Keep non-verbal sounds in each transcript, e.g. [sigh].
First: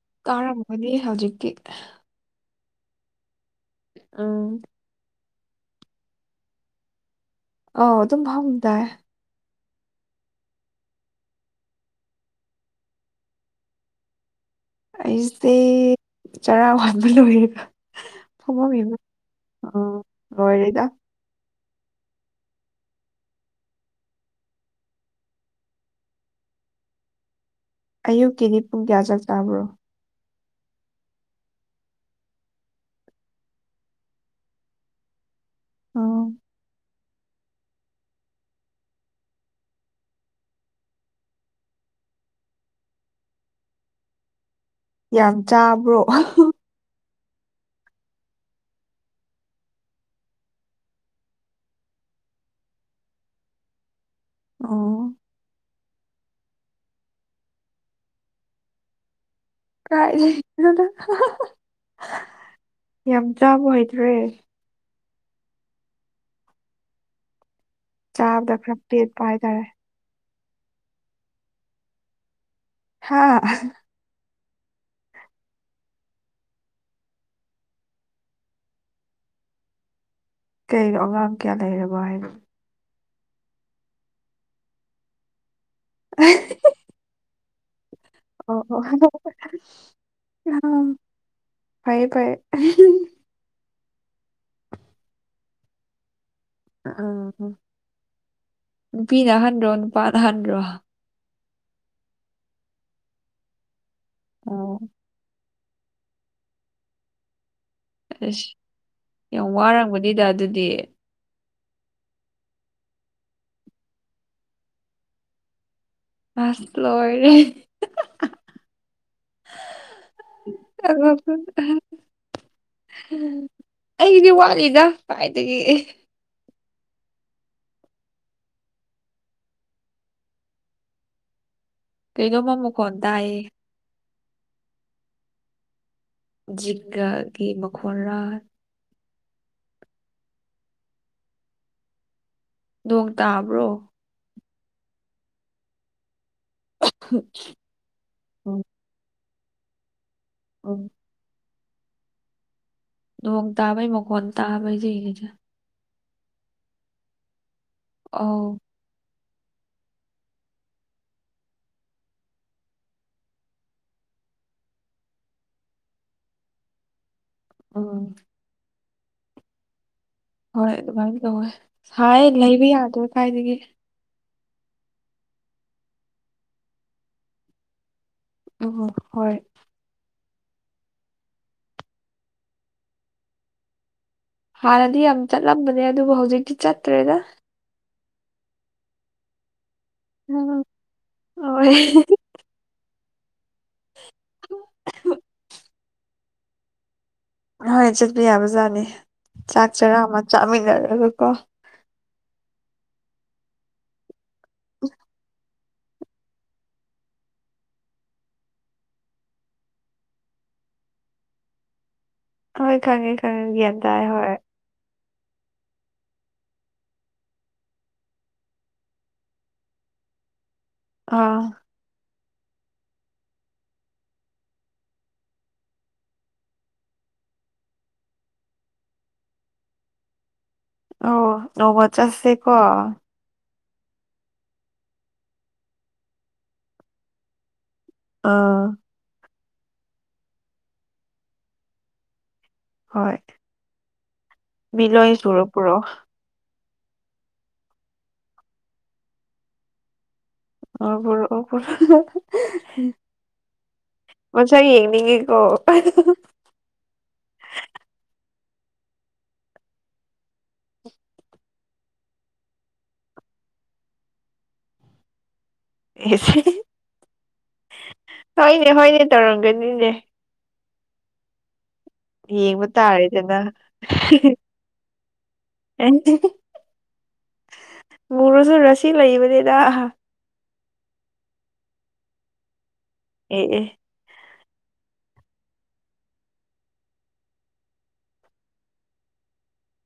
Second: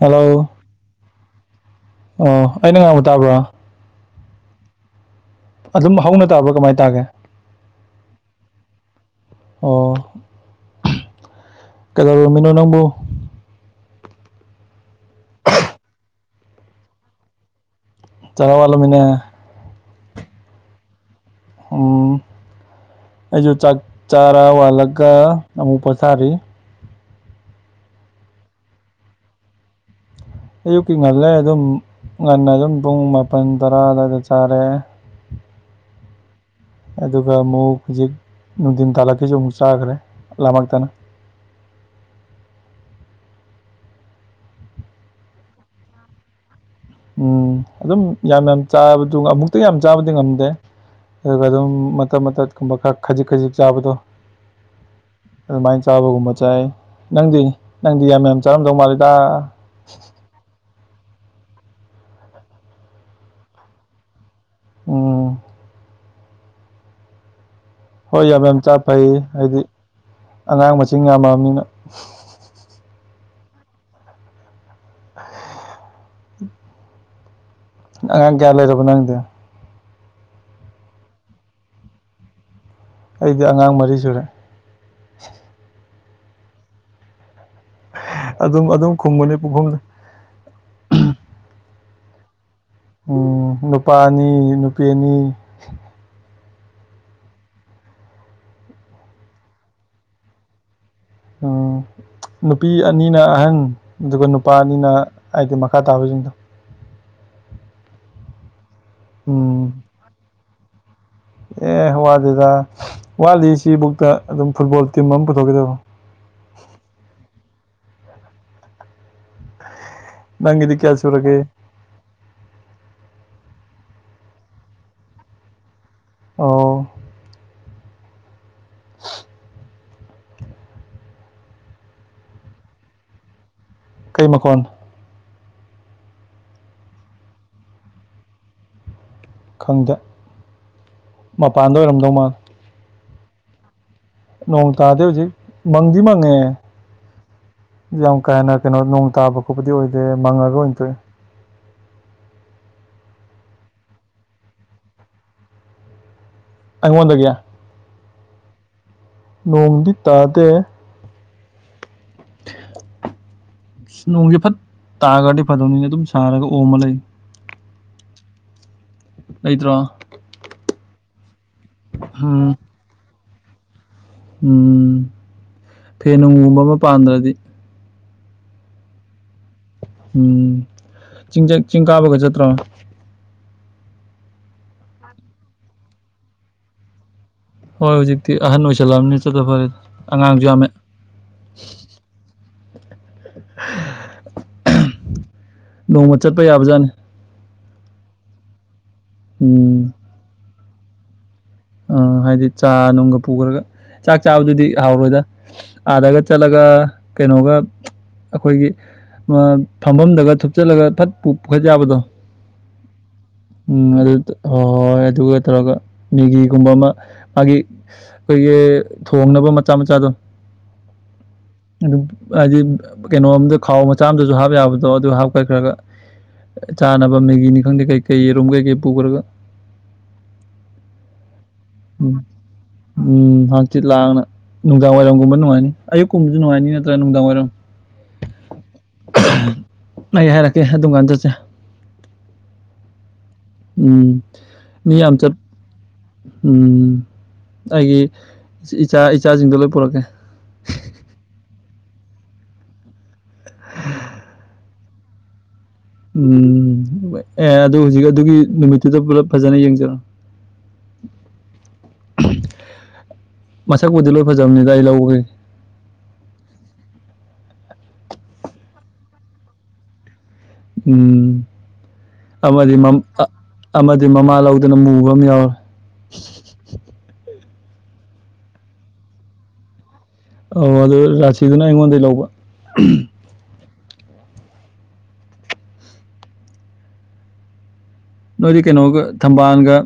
hello ꯀꯥꯔꯝꯒꯅꯤ ꯍꯧꯖꯤꯛꯀꯤ ꯑꯣ ꯑꯩꯅ ꯉꯥꯡꯕ ꯇꯥꯕ꯭ꯔꯥ ꯎꯝ ꯑꯗꯨꯝ ꯍꯧꯅ ꯇꯥꯕ꯭ꯔꯥ ꯀꯃꯥꯏ ꯇꯥꯒꯦ ꯑꯧ ꯑꯗꯨꯝ ꯍꯧꯅ ꯇꯥꯏ ꯑꯣ ꯀꯩꯗꯧꯔꯝꯃꯤꯅꯣ ꯅꯪꯕꯣ ꯑꯩꯁꯦ ꯆꯔꯥ ꯋꯥꯟꯕ ꯂꯣꯏꯔꯦꯕ ꯆꯔꯥ ꯐꯃꯝꯃꯤꯕ ꯋꯥꯠꯂꯝꯃꯤꯅꯦ ꯎꯝ ꯂꯣꯏꯔꯦꯗ ꯑꯣ ꯑꯩꯁꯨ ꯆꯥꯛ ꯆꯥꯔꯥ ꯋꯥꯜꯂꯒ ꯑꯃꯨꯛ ꯄꯣꯊꯥꯔꯤ ꯑꯌꯨꯛꯀꯤꯗꯤ ꯄꯨꯡ ꯀꯌꯥ ꯆꯥꯛ ꯆꯥꯕ꯭ꯔꯣ ꯑꯌꯨꯛꯀꯤ ꯉꯜꯂꯦ ꯑꯗꯨꯝ ꯉꯟꯅ ꯑꯗꯨꯝ ꯄꯨꯡ ꯃꯥꯄꯜ ꯇꯔꯥ ꯑꯗꯨꯋꯥꯏꯗ ꯆꯥꯔꯦ ꯑꯣ ꯑꯗꯨꯒ ꯑꯃꯨꯛ ꯍꯧꯖꯤꯛ ꯅꯨꯡꯊꯤꯟ ꯇꯥꯜꯂꯛꯈꯤꯁꯨ ꯑꯃꯨꯛ ꯆꯥꯈ꯭ꯔꯦ ꯄꯨꯛ ꯂꯥꯝꯃꯛꯇꯅ ꯌꯥꯝ ꯆꯥꯕ꯭ꯔꯣ ꯎꯝ ꯑꯗꯨꯝ ꯌꯥꯝ ꯌꯥꯝ ꯆꯥꯕꯗꯨꯒ ꯑꯃꯨꯛꯇ ꯌꯥꯝ ꯆꯥꯕꯗꯤ ꯉꯝꯗꯦ ꯑꯗꯨꯒ ꯑꯗꯨꯝ ꯃꯇꯠ ꯃꯇꯠ ꯀꯨꯝꯕ ꯈꯖꯤꯛ ꯈꯖꯤꯛ ꯆꯥꯕꯗꯣ ꯑꯣ ꯑꯗꯨꯃꯥꯏ ꯆꯥꯕꯒꯨꯝꯕ ꯆꯥꯏ ꯅꯪꯗꯤ ꯅꯪꯗꯤ ꯌꯥꯝ ꯃꯌꯥꯝ ꯆꯥꯔꯝꯗꯧ ꯃꯥꯜꯂꯤꯗ [inaudible] ꯌꯥꯝ ꯆꯥꯕ ꯑꯣꯏꯗ꯭ꯔꯦ ꯑꯣ ꯍꯣꯏ ꯌꯥꯝ ꯆꯥꯕꯗ ꯌꯥꯝ ꯆꯥ ꯈꯔ ꯐꯩ ꯄꯦꯠꯄ ꯍꯥꯏꯗꯤ ꯍꯥꯏꯇꯥꯔꯦ ꯑꯉꯥꯡ ꯃꯁꯤꯡ ꯌꯥꯝꯃꯛꯑꯕꯅꯤꯅ ꯍꯥꯥ ꯑꯉꯥꯡ ꯀꯌꯥ ꯂꯩꯔꯕ ꯅꯪꯗꯤ ꯀꯩꯅꯣ ꯑꯉꯥꯡ ꯀꯌꯥ ꯂꯩꯔꯕ ꯍꯥꯏꯅꯣ ꯑꯩꯗꯤ ꯑꯉꯥꯡ ꯃꯔꯤ ꯁꯨꯔꯦ [unintelligible] ꯑꯣ ꯑꯗꯨꯝ ꯑꯗꯨꯝ ꯈꯨꯝꯕꯅꯤ ꯄꯨꯈꯨꯝꯗ [inaudible] ꯐꯩꯌꯦ ꯐꯩꯌꯦ ꯎꯝ ꯅꯨꯄꯥ ꯑꯅꯤ ꯅꯨꯄꯤ ꯑꯅꯤ ꯑ ꯅꯨꯄꯤꯅ ꯑꯍꯟꯔꯣ ꯅꯨꯄꯥꯅ ꯑꯍꯟꯔꯣ ꯅꯨꯄꯤ ꯑꯅꯤꯅ ꯑꯍꯟ ꯑꯗꯨꯒ ꯅꯨꯄꯥ ꯑꯣ ꯑꯅꯤꯅ ꯍꯥꯏꯗꯤ ꯃ ꯈꯇꯥꯕꯗꯖꯤꯡꯗꯣ ꯑꯁ ꯌꯥꯝ ꯋꯥꯔꯝꯒꯅꯤꯗ ꯑꯗꯨꯗꯤ ꯑꯦ ꯋꯥꯠꯗꯦꯗ ꯋꯥꯠꯂꯤ ꯁꯤꯕꯨꯛꯇ ꯑꯗꯨꯝ ꯐꯨꯠꯕꯣꯜ ꯇꯤꯝ ꯑꯃ ꯄꯨꯊꯣꯛꯀꯤꯗꯧꯕ ꯑꯁ ꯂꯣꯏꯔꯦ ꯅꯪꯒꯤꯗꯤ ꯀꯌꯥ [inaudible] ꯁꯨꯔꯒꯦ ꯑꯩꯗꯤ ꯋꯥꯠꯂꯤꯗ ꯀꯥꯏꯗꯒꯤ ꯑꯣ [unintelligible] ꯀꯩꯅꯣꯝꯃ ꯃꯈꯣꯟ ꯇꯥꯏꯌꯦ ꯀꯩ ꯃꯈꯣꯟ ꯖꯤꯒꯥꯒꯤ ꯃꯈꯣꯟꯔꯥ ꯈꯪꯗꯦ ꯃꯄꯥꯟꯗ ꯑꯣꯏꯔꯝꯗꯧ ꯃꯥꯜꯂꯦ ꯅꯣꯡ ꯇꯥꯕ꯭ꯔꯣ ꯅꯣꯡ ꯇꯥꯗꯦ ꯍꯧꯖꯤꯛ ꯃꯪꯗꯤ ꯃꯪꯉꯦ ꯌꯥꯝ ꯀꯥ ꯍꯦꯟꯅ ꯎꯝ ꯀꯩꯅꯣ ꯅꯣꯡ ꯇꯥꯕ ꯈꯣꯠꯄꯗꯤ ꯑꯣꯏꯗꯦ ꯃꯪꯉꯒ ꯑꯣꯏꯅ ꯎꯝ ꯇꯣꯛꯑꯦ ꯅꯣꯡ ꯇꯥꯕꯩ ꯃꯈꯣꯟ ꯇꯥꯕ [inaudible] ꯑꯩꯉꯣꯟꯗꯒꯤ ꯑꯧ ꯅꯣꯡꯗꯤ ꯇꯥꯗꯦ [inaudible] ꯅꯣꯡꯁꯦ ꯐꯠ ꯇꯥꯈ꯭ꯔꯗꯤ ꯐꯗꯧꯅꯤꯅꯦ ꯑꯗꯨꯝ ꯁꯥꯔꯒ ꯑꯣꯃ ꯂꯩ ꯑ [unintelligible] ꯂꯩꯇ꯭ꯔꯣ ꯍꯣꯏ ꯑꯗꯨꯃꯥꯏꯅ ꯇꯧꯋꯦ ꯁꯥꯏꯌꯦ ꯎꯝ ꯂꯩꯕ ꯌꯥꯗ꯭ꯔꯦ ꯀꯥꯏꯗꯒꯤ ꯎꯝ ꯐꯦꯟ ꯅꯨꯡꯒꯨꯝꯕ ꯑꯃ ꯄꯥꯟꯗ꯭ꯔꯗꯤ ꯎ [unintelligible] ꯍꯣꯏ ꯎꯝ ꯆꯤꯡ ꯖ ꯆꯤꯡ ꯀꯥꯕꯒ ꯆꯠꯇ꯭ꯔꯣ ꯍꯥꯟꯅꯗꯤ ꯌꯥꯝ ꯆꯠꯂꯝꯕꯅꯦ ꯑꯗꯨꯕꯨ ꯍꯧꯖꯤꯛꯇꯤ ꯆꯠꯇ꯭ꯔꯦꯗ ꯍꯣꯏ ꯍꯧꯖꯤꯛꯇꯤ ꯑꯍꯟ ꯑꯣꯏꯁꯜꯂꯛꯑꯕꯅꯤꯅ ꯆꯠꯠ ꯇ [unintelligible] ꯐꯔꯦ [unintelligible] ꯌꯥꯝꯃꯦ ꯑ [unintelligible] ꯍꯣꯏ [inaudible] [inaudible] ꯅꯣꯡꯃ ꯆꯠꯄ ꯌꯥꯕꯖꯥꯠꯅꯤ ꯍꯣꯏ ꯆꯠꯄ ꯌꯥꯕ ꯖꯥꯠꯅꯤ ꯆꯥꯛ ꯎꯝ ꯆꯔꯥ ꯑꯃ ꯆꯥꯃꯤꯟꯅꯔꯒ ꯀꯣ ꯎꯝ ꯍꯥꯏꯗꯤ ꯆꯥ ꯅꯨꯡꯒ ꯄꯨꯈ꯭ꯔꯒ ꯆꯥꯛ ꯆꯥꯕꯗꯨꯗꯤ ꯍꯥꯎꯔꯣꯏꯗ ꯑꯥꯗꯒ ꯆꯠꯂꯒ ꯀꯩꯅꯣꯒ ꯑꯩꯈꯣꯏꯒꯤ ꯐꯝꯐꯝꯗꯒ ꯊꯨꯞꯆꯠꯂꯒ ꯐꯠ ꯄꯨꯈꯠ ꯌꯥꯕꯗꯣ ꯍꯣꯏ ꯈꯪꯉꯦ ꯈꯪꯉꯦ ꯒ꯭ꯌꯥꯟ ꯎꯝ ꯇꯥꯏ ꯑꯗꯨ ꯍꯣꯏ ꯍꯣꯏ ꯑꯗꯨꯒ ꯇꯧꯔꯒ ꯃꯤꯒꯤ ꯒꯨꯝꯕ ꯑꯃ ꯃꯥꯒꯤ ꯑꯩꯈꯣꯏꯒꯤ ꯊꯣꯡꯅꯕ ꯃꯆꯥ ꯃꯆꯥꯗꯣ ꯑꯥ ꯑꯗꯨꯝ ꯍꯥꯏꯗꯤ ꯀꯩꯅꯣꯝꯗ ꯈꯥꯎ ꯃꯆꯥ ꯑꯝꯗꯁꯨ ꯍꯥꯞꯄ ꯌꯥꯕꯗꯣ ꯑꯗꯨ ꯍꯥꯞꯀꯠꯈ꯭ꯔꯒ ꯆꯥꯅꯕ ꯃꯦꯒꯤꯅꯤ ꯈꯪꯗꯦ ꯀꯩ ꯀꯩ ꯌꯦꯔꯨꯝ ꯀꯩꯀꯩ ꯄꯨꯈ꯭ꯔꯒ ꯑꯧ ꯅꯣꯡꯃ ꯎꯝ ꯆꯠꯁꯦ ꯀꯣ ꯎꯝ ꯍꯥꯡꯆꯤꯠ ꯂꯥꯡꯅ ꯅꯨꯡꯗꯥꯡ ꯋꯥꯏꯔꯝꯒꯨꯝꯕ ꯅꯨꯡꯉꯥꯏꯅꯤ ꯑꯌꯀꯨꯝꯕꯁꯨ ꯅꯨꯡꯉꯥꯏꯅꯤ ꯅꯠꯇ꯭ꯔꯥ ꯅꯨꯡꯗꯥꯡ ꯋꯥꯏꯔꯝ ꯑꯥ ꯑꯩ ꯍꯥꯏꯔꯛꯀꯦ ꯑꯗꯨꯝ ꯀꯥꯟ ꯆꯠꯁꯦ ꯍꯣꯏ ꯎꯝ ꯃꯤ ꯃꯤꯂꯣꯏ ꯌꯥꯝ ꯆꯠ ꯁꯨꯔ ꯄꯨꯔꯛꯑꯣ ꯎꯝ ꯑꯩꯒꯤ ꯏꯆꯥ ꯏꯆꯥꯁꯤꯡꯗ ꯂꯣꯏ ꯄꯨꯔꯛꯀꯦ ꯑꯣ ꯄꯨꯔꯛꯑꯣ ꯄꯨꯔꯛꯑꯣ ꯃꯁꯛ ꯌꯦꯡꯅꯤꯡꯉꯤꯀꯣ ꯎꯝ ꯑꯦ ꯑꯗꯨ ꯍꯧꯖꯤꯛ ꯑꯗꯨꯒꯤ ꯅꯨꯃꯤꯠꯇꯨꯗ ꯄꯨꯂꯞ ꯐꯖꯅ ꯌꯦꯡꯖꯔꯣ ꯃꯁꯛꯄꯨꯗꯤ ꯂꯣꯏ ꯐꯖꯕꯅꯤꯗ ꯑꯩ ꯂꯧꯕꯒꯤ ꯍꯣꯏꯅꯦ ꯍꯣꯏꯅꯦ ꯇꯧꯔꯝꯒꯅꯤꯅꯦ ꯎꯝ ꯌꯦꯡꯕ ꯑꯃꯗꯤ ꯃꯝ ꯇꯥꯔꯦꯗꯅ ꯑꯃꯗꯤ ꯃꯃꯥ ꯂꯧꯗꯅ ꯃꯨꯕ ꯑꯃ ꯌꯥꯎꯔꯦ ꯃꯨꯔꯁꯨ ꯔꯁꯤ ꯂꯩꯕꯅꯤꯗ ꯑꯧ ꯑꯗꯨ ꯔꯥꯁꯤꯗꯨꯅ ꯑꯩꯉꯣꯟꯗꯩ ꯂꯧꯕ ꯑꯦ ꯑꯦ ꯅꯣꯏꯗꯤ ꯀꯩꯅꯣꯒ ꯊꯝꯕꯥꯜꯒ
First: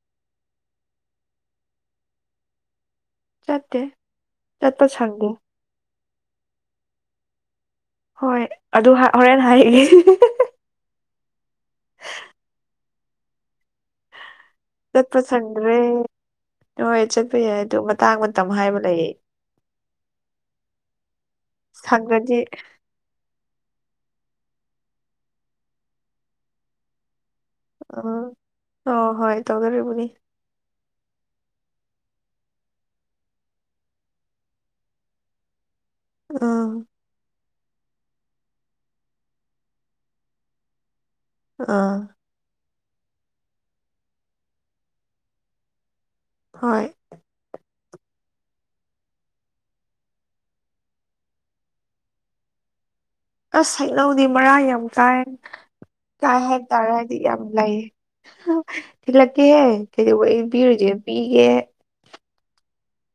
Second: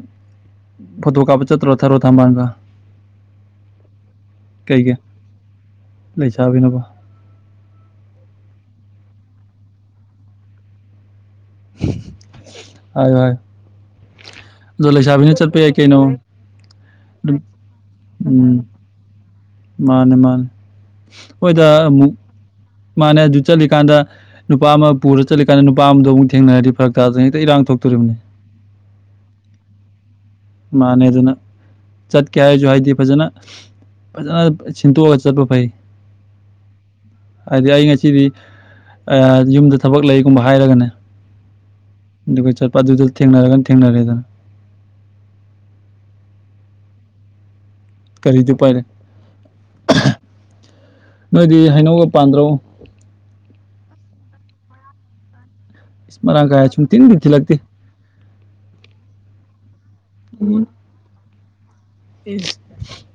ꯐꯣꯇꯣ ꯀꯥꯞꯄ ꯆꯠꯇ꯭ꯔꯣ ꯊꯔꯣ ꯊꯝꯕꯥꯜꯒ ꯆꯠꯇꯦ ꯆꯠꯄ ꯀꯩꯒ ꯁꯪꯗꯦ ꯂꯩꯁꯥꯕꯤꯅꯕꯣ ꯍꯣꯏ ꯑꯗꯨ ꯍꯥ ꯍꯣꯔꯦꯟ ꯍꯥꯏꯒꯦ ꯍꯥꯏꯌꯨ ꯍꯥꯏꯌꯨ ꯑꯗꯣ ꯆꯠꯄ ꯂꯩꯁꯥꯕꯤꯅ ꯌꯥꯏ ꯁꯪꯗ꯭ꯔꯦ ꯀꯩꯅꯣ ꯍꯣꯏ ꯆꯠꯄ ꯑꯗꯨꯝ ꯌꯥꯏ ꯑꯗꯨ ꯃꯇꯥꯡ ꯃꯇꯝ ꯍꯥꯏꯕ ꯂꯩꯌꯦ ꯃꯥꯅꯤ ꯃꯥꯅꯤ ꯍꯣꯏꯗ ꯑꯃꯨꯛ ꯗꯤ ꯃꯥꯅꯦ ꯑꯗꯨ ꯆꯠꯂꯤꯀꯥꯟꯗ ꯅꯨꯄꯥ ꯑꯃ ꯄꯨꯔ ꯆꯠꯂꯤꯀꯥꯟꯗ ꯅꯨꯄꯥ ꯑꯝꯗꯣ ꯑꯃꯨꯛ ꯊꯦꯡꯅꯔꯗꯤ ꯐꯔꯛ ꯇꯥꯗꯅ ꯍꯦꯛꯇ ꯏꯔꯥꯡ ꯊꯣꯛ ꯑ ꯍꯣꯏ ꯍꯣꯏ ꯇꯧꯗꯧꯔꯤꯕꯅꯤ ꯃꯥꯅꯦ ꯑꯗꯨꯅ ꯆꯠꯀꯦ ꯍꯥꯏꯁꯨ ꯍꯥꯏꯗꯤ ꯐꯖꯅ ꯐꯖꯅ ꯁꯤꯟꯇꯣꯛꯑꯒ ꯆꯠꯄ ꯐꯩ ꯑ ꯍꯥꯏꯗꯤ ꯑꯩ ꯉꯁꯤꯗꯤ ꯑ ꯌꯨꯝꯗ ꯊꯕꯛ ꯂꯩꯒꯨꯝꯕ ꯍꯥꯏꯔꯒꯅꯦ ꯑꯥ ꯑꯗꯨꯒ ꯆꯠꯄ ꯑꯗꯨꯗ ꯊꯦꯡꯅꯔꯒꯅ ꯊꯦꯡꯅꯔꯦꯗꯅ ꯍꯣꯏ ꯀꯔꯤꯗꯤ ꯎꯄꯥꯏ ꯂꯩ ꯅꯣꯏꯗꯤ ꯍꯩꯅꯧꯒ ꯄꯥꯟꯗ꯭ꯔꯣ ꯑꯁ ꯍꯩꯅꯧꯗꯤ ꯃꯔꯥꯡ ꯌꯥꯝ ꯀꯥꯏ ꯏꯁ ꯃꯔꯥꯡ ꯀꯥꯏ ꯍꯥꯏꯇꯥꯔꯦ ꯍꯥꯏꯗꯤ ꯁꯨꯡꯊꯤꯟꯗꯤ ꯌꯥꯝ ꯊꯤꯜꯂꯛꯇꯦ ꯂꯩ ꯊꯤꯜꯂꯛꯀꯦꯍꯦ ꯀꯩꯗꯧꯕꯩ ꯄꯤꯔꯣꯏꯗꯣꯏꯅꯣ ꯄꯤꯒꯦ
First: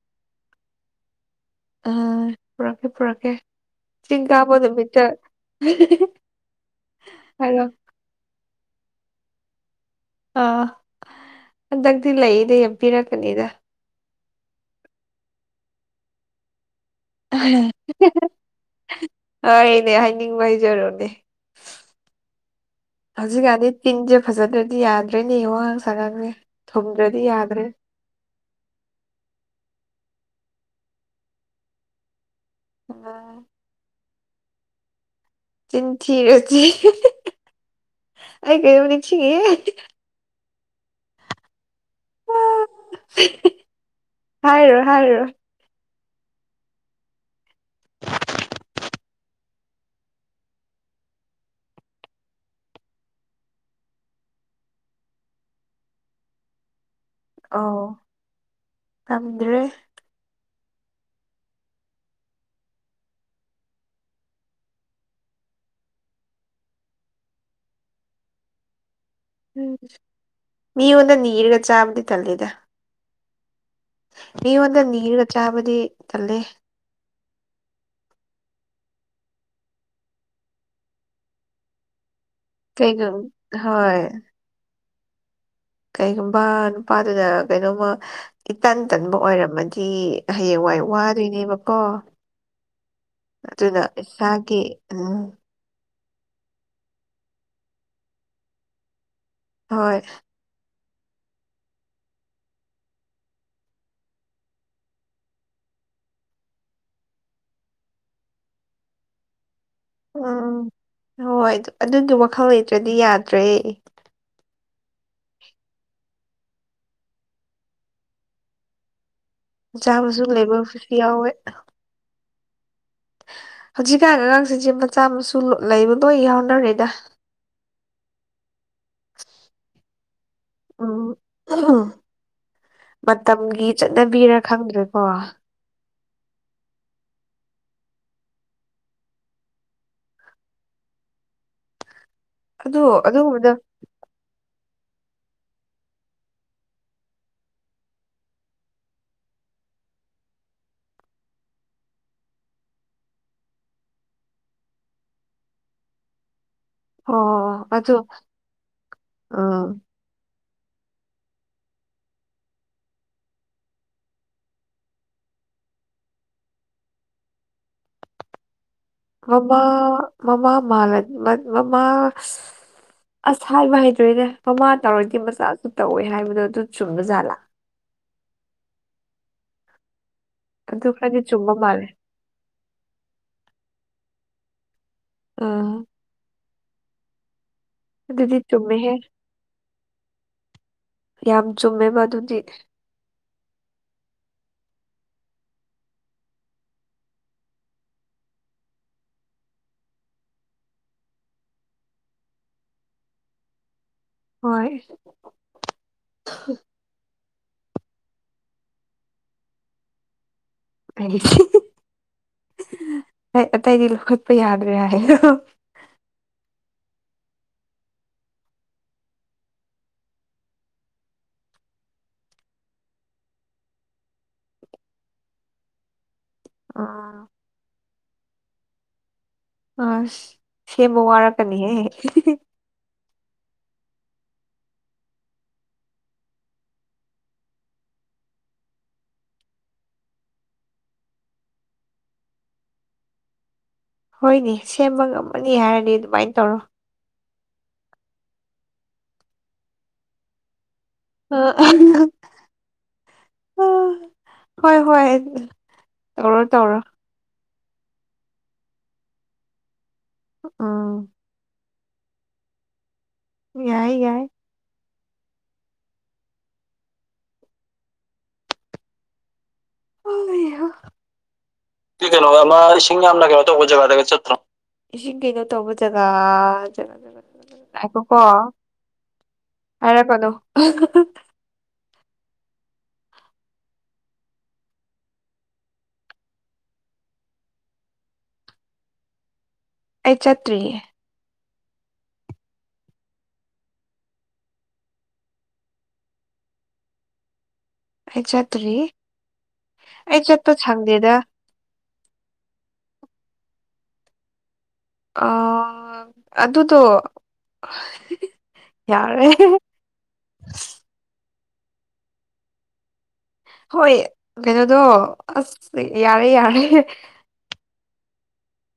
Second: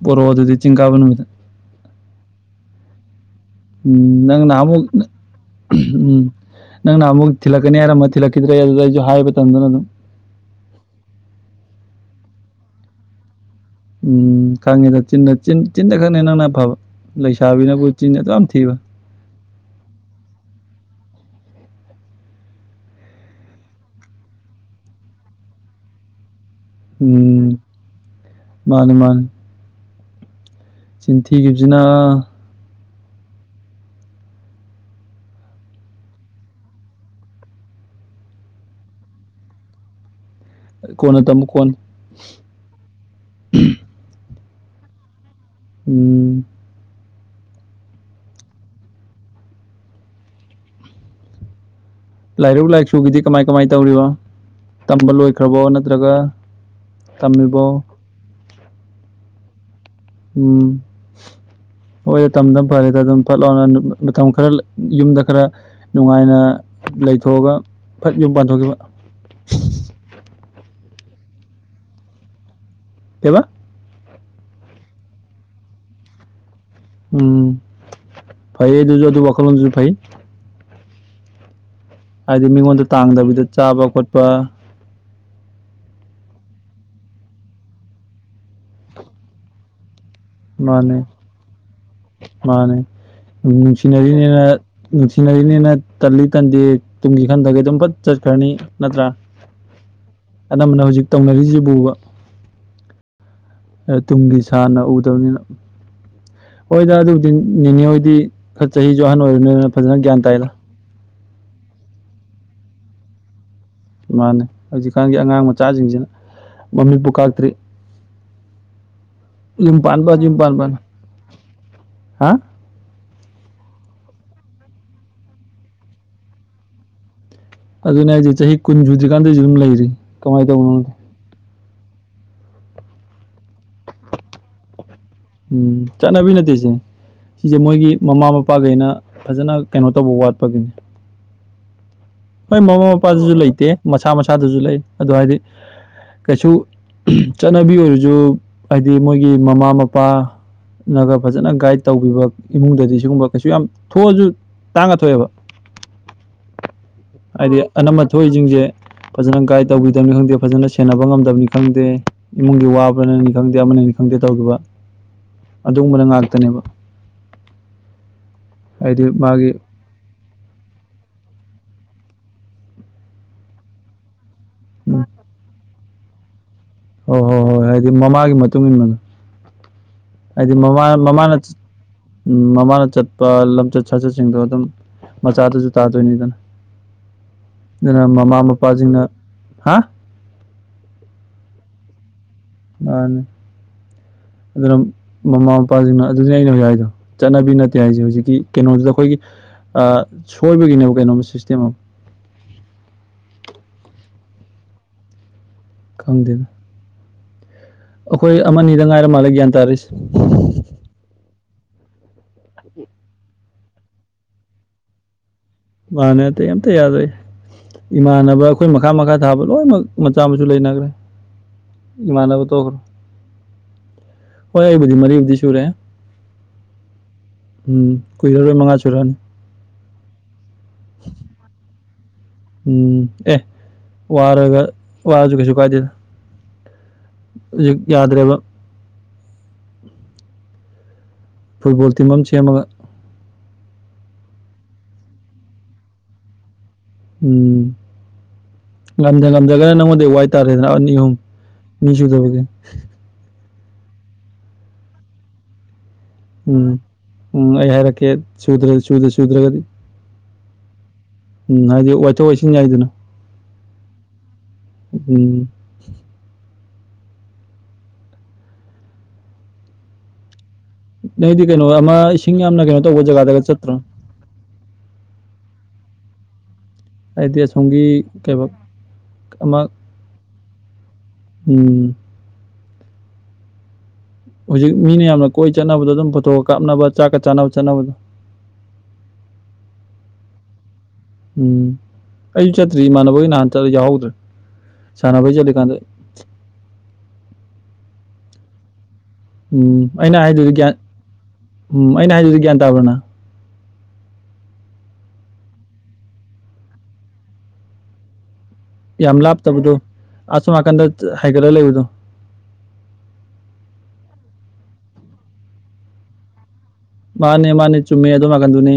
ꯄꯔꯣꯑꯣ ꯑꯗꯨꯗꯤ ꯆꯤꯡꯀꯥꯕ ꯅꯨꯃꯤꯠꯇ ꯑ ꯄꯨꯔꯛꯀꯦ ꯄꯨꯔꯛꯀꯦ ꯆꯤꯡ ꯎꯝ ꯅꯪ ꯀꯥꯕ ꯅꯍꯥꯟꯃꯨꯛ ꯅꯨꯃꯤꯠꯇ ꯎꯝ ꯅꯪ ꯅꯍꯥꯃꯨꯛ ꯍꯥꯏꯔꯣ ꯊꯤꯜꯂꯛꯀꯅꯤ ꯍꯥꯏꯔꯝꯃ ꯊꯤꯂꯛꯈꯤꯗ꯭ꯔꯦ ꯑꯗꯨꯗ ꯑꯩꯁꯨ ꯍꯥꯏꯕ ꯇꯟꯗꯅ ꯑꯗꯨꯝ ꯑꯥ ꯍꯟꯗꯛꯇꯤ ꯂꯩꯗꯤ ꯄꯤꯔꯛꯀꯅꯤꯗ ꯎꯝ ꯈꯪꯉꯦꯗ ꯆꯤꯟꯗ ꯆꯤꯟ ꯆꯤꯟꯗ ꯈꯛꯅꯦ ꯅꯪꯅ ꯐꯕ ꯂꯩꯁꯥꯕꯤꯅꯕꯨ ꯆꯤꯟ ꯑꯗꯨ ꯌꯥꯝ ꯊꯤꯕ ꯍꯣꯏꯅꯦ ꯍꯥꯏꯅꯤꯡꯕ ꯍꯥꯏꯖꯔꯨꯅꯦ ꯍꯧꯖꯤꯛꯀꯥꯟꯗꯤ ꯇꯤꯟꯁꯦ ꯐꯖꯗ꯭ꯔꯗꯤ ꯌꯥꯗ꯭ꯔꯦꯅꯦ ꯋꯥꯉꯥꯡ ꯁꯉꯥꯡꯅꯦ ꯎꯝ ꯃꯥꯅꯤ ꯃꯥꯥꯅꯤ ꯆꯤꯟꯊꯤꯈꯤꯕꯞꯖꯤꯅ ꯎꯝ ꯆꯤꯟ ꯊꯤꯔꯗꯤ ꯑꯩ ꯀꯩꯗꯧꯅꯤ ꯊꯤꯉꯦ ꯀꯣꯟꯅ ꯇꯝꯃꯨ ꯀꯣꯟꯅ ꯍꯥꯏꯔꯣ ꯍꯥꯏꯔꯣ ꯎꯝ ꯂꯥꯏꯔꯨꯛ ꯂꯥꯏꯁꯨꯒꯤꯗꯤ ꯀꯃꯥꯏ ꯀꯃꯥꯏꯅ ꯇꯧꯔꯤꯕ ꯇꯝꯕ ꯂꯣꯏꯈ꯭ꯔꯕꯣ ꯅꯠꯇ꯭ꯔꯒ ꯑꯥꯎ ꯇꯝꯃꯤꯕꯣ ꯇꯝꯗ꯭ꯔꯦ ꯎꯝ ꯍꯣꯏꯗ ꯇꯝꯗꯕꯅ ꯐꯔꯦꯗ ꯑꯗꯨꯝ ꯐꯠ ꯂꯥꯎꯅ ꯅꯨꯞ ꯃꯇꯝ ꯈꯔ ꯌꯨꯝꯗ ꯈꯔ ꯅꯨꯡꯉꯥꯏꯅ ꯂꯩꯊꯣꯛꯑꯒ ꯐꯠ ꯌꯨꯝ ꯄꯥꯟꯊꯣꯛꯈꯤꯕ ꯎꯝ ꯃꯤꯉꯣꯟꯗ ꯅꯤꯔꯒ ꯆꯥꯕꯗꯤ ꯊꯜꯂꯤꯗ ꯀꯩꯕ ꯃꯤꯉꯣꯟꯗ ꯅꯤꯔꯒ ꯆꯥꯕꯗꯤ ꯇꯜꯂꯦ ꯎꯝ ꯐꯥꯏꯑꯗꯨꯖꯨ ꯑꯗꯨ ꯋꯥꯈꯜꯂꯣꯟꯗꯨꯖ ꯐꯩ ꯍꯥꯏꯗꯤ ꯃꯤꯉꯣꯟꯗ ꯀꯩꯒꯨꯝ ꯇꯥꯡꯗꯕꯤꯗ ꯆꯥꯕ ꯍꯣꯏ ꯈꯣꯠꯄ ꯀꯩꯒꯨꯝꯕ ꯅꯨꯄꯥꯗꯨꯅ ꯀꯩꯅꯣꯃ ꯏꯇꯟ ꯇꯟꯕ ꯑꯣꯏꯔꯝꯃꯗꯤ ꯍꯌꯦꯡꯋꯥꯏ ꯃꯥꯅꯦ ꯋꯥꯗꯣꯏꯅꯦꯕꯀꯣ ꯗꯝ ꯑꯗꯨꯅ ꯅꯨꯡꯁꯤꯅꯔꯤꯅꯦꯅ ꯏꯁꯥꯒꯤ ꯎꯝ ꯅꯨꯡꯁꯤꯅꯔꯤꯅꯦꯅ ꯇꯂꯤ ꯇꯟꯗꯦ ꯇꯨꯡꯒꯤ ꯈꯟꯗꯒ ꯑꯗꯨꯝ ꯐꯠ ꯆꯠꯈ꯭ꯔꯅꯤ ꯅꯠꯇ꯭ꯔꯥ ꯍꯣꯏ ꯑꯅꯝꯕꯅ ꯍꯧꯖꯤꯛ ꯇꯧꯅꯔꯤꯁꯤꯕꯨꯕ ꯑ ꯇꯨꯡꯒꯤ ꯁꯥꯟꯅ ꯎꯗꯕꯅꯤꯅ ꯍꯣꯏꯗ ꯑꯗꯨꯕꯨꯗꯤ ꯅꯤꯅꯦ ꯍꯣꯏꯗꯤ ꯈꯔ ꯆꯍꯤꯁꯨ ꯑꯍꯟ ꯑꯣꯏꯔꯕꯅꯤꯅ ꯐꯖꯅ ꯒ꯭ꯌꯥꯟ ꯇꯥꯏꯗ ꯎꯝ ꯍꯣꯏ ꯑꯗꯨꯒꯤ ꯋꯥꯈꯜ ꯂꯩꯇ꯭ꯔꯗꯤ ꯌꯥꯗ꯭ꯔꯦ ꯃꯥꯅꯦ ꯍꯧꯖꯤꯛꯀꯥꯟꯒꯤ ꯑꯉꯥꯡ ꯃꯆꯥꯁꯤꯡꯁꯤꯅ ꯃꯃꯤꯠꯄꯨ ꯀꯥꯛꯇ꯭ꯔꯤ [inaudible] ꯄꯥꯟꯕ ꯏꯆꯥꯕꯁꯨ ꯌꯨꯝ ꯄꯥꯟꯕꯅ ꯂꯩꯕꯕꯁꯨ ꯌꯥꯎꯋꯦ ꯍꯥ ꯍꯧꯖꯤꯛꯀꯥꯟ ꯑꯉꯥꯡꯁꯤꯡꯁꯦ ꯃꯆꯥ ꯃꯁꯨ ꯂꯩꯕ ꯂꯣꯏ ꯌꯥꯎꯅꯔꯦꯗ ꯑꯗꯨꯅꯦ ꯍꯥꯏꯁꯦ ꯆꯍꯤ ꯀꯨꯟ ꯁꯨꯗ꯭ꯔꯤꯀꯥꯟꯗꯩꯁꯨ ꯑꯗꯨꯝ ꯂꯩꯔꯤ ꯀꯃꯥꯏꯅ ꯇꯧꯕꯅꯣ ꯈꯪꯗꯦ ꯎꯝ ꯃꯇꯝꯒꯤ ꯆꯠꯅꯕꯤꯔ ꯈꯪꯗ꯭ꯔꯦꯀꯣ ꯎꯝ ꯆꯠꯅꯕꯤ ꯅꯠꯇꯦ ꯁꯤ ꯁꯤꯁꯦ ꯃꯣꯏꯒꯤ ꯃꯃꯥ ꯃꯄꯥꯈꯩꯅ ꯐꯖꯅ ꯀꯩꯅꯣ ꯇꯧꯕ ꯋꯥꯠꯄꯒꯤꯅꯤ ꯍꯣꯏ ꯑꯗꯨ ꯃꯃꯥ ꯃꯄꯥꯗꯨꯁꯨ ꯑꯗꯨꯒꯨꯝꯕꯗꯣ ꯂꯩꯇꯦ ꯃꯁꯥ ꯃꯁꯥꯗꯨꯁꯨ ꯂꯩ ꯑꯗꯣ ꯍꯥꯏꯗꯤ ꯀꯩꯁꯨ ꯆꯠꯅꯕꯤ ꯑꯣꯏꯔꯁꯨ ꯍꯥꯏꯗꯤ ꯃꯣꯏꯒꯤ ꯃꯃꯥ ꯃꯄꯥ ꯅꯒ ꯐꯖꯅ ꯒꯥꯏꯗ ꯇꯧꯕꯤꯕ ꯏꯃꯨꯡꯗꯗꯤ ꯁꯤꯒꯨꯝꯕ ꯀꯩꯁꯨ ꯌꯥꯝ ꯊꯣꯛꯑꯁꯨ ꯇꯥꯡꯅ ꯊꯣꯛꯑꯦꯕ ꯍꯣꯏ ꯍꯣꯏ ꯍꯥꯏꯗꯤ ꯍꯣꯏ ꯑꯗꯨ ꯑꯅꯝꯕ ꯊꯣꯛꯏꯁꯤꯡꯁꯦ ꯐꯖꯅ ꯑꯥ ꯒꯥꯏꯗ ꯇꯧꯕꯤꯗꯕꯅꯤ ꯈꯪꯗꯦ ꯐꯖꯅ ꯁꯦꯟꯅꯕ ꯉꯝꯗꯕꯅꯤ ꯈꯪꯗꯦ ꯏꯃꯨꯡꯒꯤ ꯋꯥꯕꯅꯅꯤ ꯈꯪꯗꯦ ꯑꯃꯅꯅꯤ ꯈꯪꯗꯦ ꯇꯧꯈꯤꯕ ꯑꯗꯨꯒꯨꯝꯕꯅ ꯉꯥꯛꯇꯅꯦꯕ ꯍꯥꯏꯗꯤ ꯃꯥꯒꯤ ꯑꯃ ꯃꯃꯥ ꯃꯥꯜ ꯃꯃꯥ ꯑꯁ ꯍꯥꯏꯕ ꯍꯩꯇ꯭ꯔꯦꯅꯦ ꯃꯃꯥ ꯎꯝ ꯇꯧꯔꯗꯤ ꯃꯆꯥꯁꯨ ꯇꯧꯋꯦ ꯍꯥꯏꯕꯗꯣ ꯑꯗꯨ ꯆꯨꯝꯕ ꯍꯣꯏ ꯖꯥꯠꯂꯥ ꯍꯣꯏ ꯍꯣꯏ ꯍꯥꯏꯗꯤ ꯃꯃꯥꯒꯤ ꯃꯇꯨꯡ ꯏꯟꯅ ꯍꯥꯏꯗꯤ ꯑꯗꯨ ꯃꯃꯥ ꯈꯔꯗꯤ ꯃꯃꯥꯅ ꯆꯨꯝꯕ ꯃꯥꯜꯂꯦ ꯎꯝ ꯃꯃꯥꯅ ꯆꯠꯄ ꯂꯝꯆꯠ ꯁꯥꯖꯠꯁꯤꯡꯗꯣ ꯑꯗꯨꯝ ꯃꯆꯥꯗꯨꯁꯨ ꯑꯥ ꯇꯥꯗꯣꯏꯅꯤꯗꯅ ꯑꯗꯨꯅ ꯃꯃꯥ ꯑꯗꯨꯗꯤ ꯆꯨꯝꯃꯦꯍꯦ ꯃꯄꯥꯁꯤꯡꯅ ꯍꯥ ꯌꯥꯝ ꯆꯨꯝꯃꯦꯕ ꯑꯗꯨꯗꯤ ꯃꯥꯅꯦ ꯑꯗꯨꯅ ꯃꯃꯥ ꯃꯄꯥꯁꯤꯡꯅ ꯑꯗꯨꯅꯦ ꯑꯩꯅ ꯍꯧꯖꯤꯛ ꯍꯥꯏꯗꯣ ꯆꯠꯅꯕꯤ ꯅꯠꯇꯦ ꯍꯥꯏꯁꯦ ꯍꯧꯖꯤꯛꯀꯤ ꯀꯩꯅꯣꯗꯨꯗ ꯑꯩꯈꯣꯏꯒꯤ ꯑ ꯁꯣꯏꯕꯒꯤꯅꯦꯕ ꯀꯩꯅꯣꯝꯃ ꯁꯤꯁꯇꯦꯝ ꯑꯃ ꯍꯣꯏ ꯈꯪꯗꯦꯗ ꯑꯩꯈꯣꯏ ꯑꯃꯅꯤꯗ ꯉꯥꯏꯔ ꯃꯥꯜꯂꯦ ꯒ꯭ꯌꯥꯟ ꯇꯥꯔꯤꯁꯦ ꯑꯩ ꯑꯩ ꯑꯇꯩꯗꯤ ꯂꯧꯈꯠꯄ ꯌꯥꯗ꯭ꯔꯦ ꯍꯥꯏꯔꯣ ꯃꯥꯅꯦ ꯑꯇꯩ ꯑꯝꯇ ꯌꯥꯗ꯭ꯔꯦ ꯏꯃꯥꯟꯅꯕ ꯑꯩꯈꯣꯏ ꯃꯈꯥ ꯃꯈꯥ ꯊꯥꯕ ꯂꯣꯏꯅꯃꯛ ꯃꯆꯥ ꯃꯁꯨ ꯂꯩꯅꯈ꯭ꯔꯦ ꯏꯃꯥꯟꯅꯕ ꯇꯣꯛꯈ꯭ꯔꯣ ꯍꯣꯏ ꯑꯩꯕꯨꯗꯤ ꯃꯔꯤꯕꯨꯗꯤ ꯁꯨꯔꯦ ꯑꯥ ꯎꯝ ꯀꯨꯏꯔꯛꯑꯔꯣꯏ ꯃꯉꯥ ꯁꯨꯨꯔꯛꯑꯅꯤ ꯑꯁ ꯁꯦꯝꯕ ꯋꯥꯔꯛꯀꯅꯤꯍꯦ ꯎꯝ ꯑꯦ ꯋꯥꯔꯒ ꯋꯥꯔꯁꯨ ꯀꯩꯁꯨ ꯀꯥꯏꯗꯦꯗ ꯍꯧꯖꯤꯛ ꯌꯥꯗ꯭ꯔꯦꯕ ꯐꯨꯠꯕꯣꯜ ꯇꯤꯝ ꯑꯃ ꯁꯦꯝꯃꯒ ꯍꯣꯏꯅꯦ ꯁꯦꯝꯕ ꯉꯝꯃꯅꯤ ꯍꯥꯏꯔꯗꯤ ꯑꯗꯨꯃꯥꯏꯅ ꯇꯧꯔꯣ ꯎꯝ ꯉꯝꯗ ꯉꯝꯗ꯭ꯔꯒꯅ ꯅꯪꯉꯣꯟꯗꯩ ꯋꯥꯏ ꯇꯥꯔꯦꯗꯅ ꯑꯅꯤ ꯑꯍꯨꯝ ꯃꯤ ꯑ ꯁꯨꯗꯕꯒꯤ ꯍꯣꯏ ꯍꯣꯏ ꯇꯧꯔꯣ ꯎꯝ ꯇꯧꯔꯣ ꯎꯝ ꯑꯩ ꯍꯥꯏꯔꯛꯀꯦ ꯁꯨꯗ꯭ꯔ ꯁꯨꯗ ꯁꯨꯗ꯭ꯔꯒꯗꯤ ꯎꯝ ꯎꯝ ꯍꯥꯏꯗꯤ ꯋꯥꯏꯊꯣꯛ ꯋꯥꯏꯁꯤꯟ ꯌꯥꯏꯗꯅ ꯌꯥꯏ ꯌꯥꯏ ꯎꯝ ꯑꯩꯍꯥ ꯅꯣꯏꯗꯤ ꯀꯩꯅꯣ ꯁꯤ ꯑꯃ ꯀꯩꯅꯣ ꯏꯁꯤꯡ ꯑꯃ ꯌꯥꯝꯅ ꯀꯩꯅꯣ ꯏꯁꯤꯡ ꯇꯧꯕ ꯌꯥꯝꯅ ꯖꯒꯥꯗꯒ ꯀꯩꯅꯣ ꯇꯧꯕ ꯆꯠꯇ꯭ꯔꯣ ꯖꯒꯥꯗꯒ ꯆꯠꯇ꯭ꯔꯣ ꯏꯁꯤꯡ ꯀꯩꯅꯣ ꯇꯧꯕ ꯖꯒꯥ ꯍꯥꯏꯗꯤ ꯑꯁꯣꯝꯒꯤ ꯀꯩꯕ ꯉꯥꯏꯈꫭꯀꫭ ꯑꯃ ꯍꯥꯏꯔꯛꯀꯅꯨ ꯎꯝ ꯍꯧꯖꯤꯛ ꯃꯤꯅ ꯌꯥꯝꯅ ꯀꯣꯏ ꯆꯠꯅꯕꯗꯣ ꯑꯗꯨꯝ ꯐꯣꯇꯣꯒ ꯀꯥꯞꯅꯕ ꯆꯥꯛꯀ ꯆꯥꯅꯕ ꯆꯠꯅꯕꯗꯣ ꯑꯩ ꯆꯠꯇ꯭ꯔꯤꯌꯦ ꯎꯝ ꯑꯩꯁꯨ ꯆꯠꯇ꯭ꯔꯤ ꯏꯃꯥꯟꯅꯕꯣꯏ ꯅꯍꯥꯟ ꯆꯠꯂꯦ ꯌꯥꯎꯍꯧꯗ꯭ꯔꯦ ꯁꯥꯟꯅꯕꯩ ꯆꯠꯂꯤꯀꯥꯟꯗ ꯑꯩ ꯆꯠꯗꯔꯤ ꯎꯝ ꯑꯩꯅ ꯍꯥꯏꯗꯨꯗꯤ ꯒ꯭ꯌꯥꯟ ꯎꯝ ꯑꯩꯅ ꯍꯥꯏꯗꯨꯗꯤ ꯒ꯭ꯌꯥꯟ ꯇꯥꯕ꯭ꯔ ꯅꯪ ꯑꯥ ꯑꯗꯨꯗꯣ ꯌꯥꯝ ꯌꯥꯔꯦ ꯂꯥꯞꯇꯕꯗꯣ ꯑꯁꯣꯝ ꯅꯥꯀꯟꯗ ꯍꯥꯏꯒꯠꯂ ꯂꯩꯕꯗꯣ ꯍꯣꯏ ꯀꯩꯅꯣꯗꯣ ꯑꯁ ꯌꯥꯔꯦ ꯌꯥꯔꯦ ꯃꯥꯅꯦ ꯃꯥꯅꯦ ꯆꯨꯝꯃꯦ ꯑꯗꫭꯝ ꯅꯥꯀꯟꯗꯨꯅꯤ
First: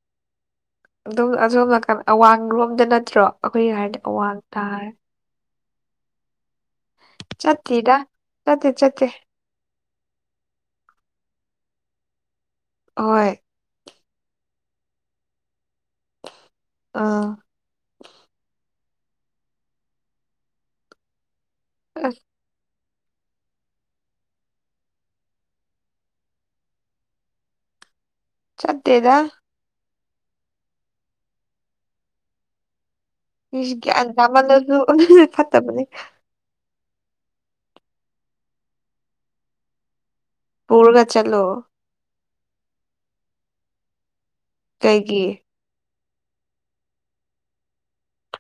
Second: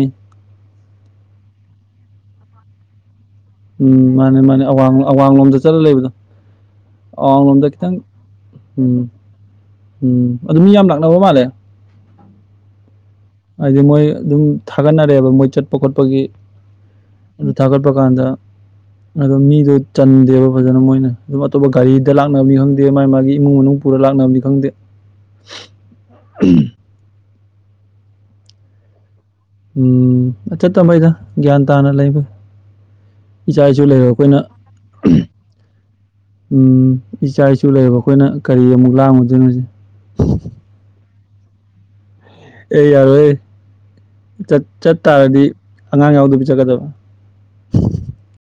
ꯑꯗꯨꯝ ꯑꯁꯣꯝ ꯅꯥꯀꯟ ꯑꯋꯥꯡ ꯔꯣꯝꯗ ꯅꯠꯇ꯭ꯔꯣ ꯑꯩꯈꯣꯏꯒꯤ ꯍꯥꯏꯔꯗꯤ ꯎꯝ ꯑꯋꯥꯡ ꯃꯥꯅꯦ ꯃꯥꯅꯦ ꯇꯥꯔꯦ ꯑꯋꯥꯡ ꯑꯋꯥꯡꯂꯣꯝꯗ ꯆꯠꯂ ꯂꯩꯕꯗꯣ ꯑꯋꯥꯡꯂꯣꯝꯗ ꯆꯠꯇꯦꯗ ꯈꯤꯇꯪ ꯆꯠꯇꯦ ꯆꯠꯇꯦ ꯎꯝ ꯎꯝ ꯑꯗꯨ ꯃꯤ ꯌꯥꯝ ꯂꯥꯛꯅꯕ ꯃꯥꯜꯂꯦ ꯑꯍꯣꯏ ꯍꯥꯏꯗꯤ ꯃꯣꯏ ꯑꯗꯨꯝ ꯊꯥꯒꯠꯅꯔꯦꯕ ꯃꯣꯏ ꯆꯠꯄ ꯈꯣꯠꯄꯒꯤ ꯑꯥ ꯑꯗꯨ ꯊꯥꯒꯠꯄ ꯀꯥꯟꯗ ꯑꯗꯣ ꯃꯤꯗꯣ ꯆꯟꯗꯦꯕ ꯐꯖꯅ ꯃꯣꯏꯅ ꯑꯗꯨꯝ ꯑꯇꯞꯄ ꯒꯥꯔꯤꯝꯗ ꯑꯁ ꯂꯥꯛꯅꯕꯅꯤ ꯈꯪꯗ ꯗꯦ ꯃꯥꯒꯤ ꯃꯥꯒꯤ ꯏꯃꯨꯡ ꯃꯅꯨꯡ ꯄꯨꯔ ꯂꯥꯛꯅꯕꯅꯤ ꯈꯪꯗꯦ ꯆꯠꯇꯦꯗ ꯎꯝ ꯆꯠꯇꯝ ꯐꯩꯗ ꯒ꯭ꯌꯥꯟ ꯇꯥꯅ ꯂꯩꯅ ꯐꯩ ꯃꯤꯖꯦ ꯒ꯭ꯌꯥꯟ ꯇꯥꯃꯟꯗ꯭ꯔꯖꯨ ꯑꯗꯨꯁꯨ ꯐꯠꯇꯕꯅꯤ ꯎꯝ ꯏꯆꯥ ꯏꯁꯨ ꯂꯩꯔꯕ ꯑꯈꯣꯏꯅ ꯀꯔꯤ ꯑꯃꯨꯛ ꯂꯥꯡꯉꯨꯗꯣꯏꯅꯣ‌ ꯍꯧꯖꯤꯛ ꯄꯨꯔꯒ ꯆꯠꯂꯣ ꯑꯦ ꯌꯥꯔꯣꯏꯍꯦ ꯆꯠ ꯀꯩꯒꯤ ꯆꯠꯇꯥꯥꯔꯗꯤ ꯑꯉꯥꯡ ꯌꯥꯎꯗꯕꯤ ꯆꯠꯀꯗꯕ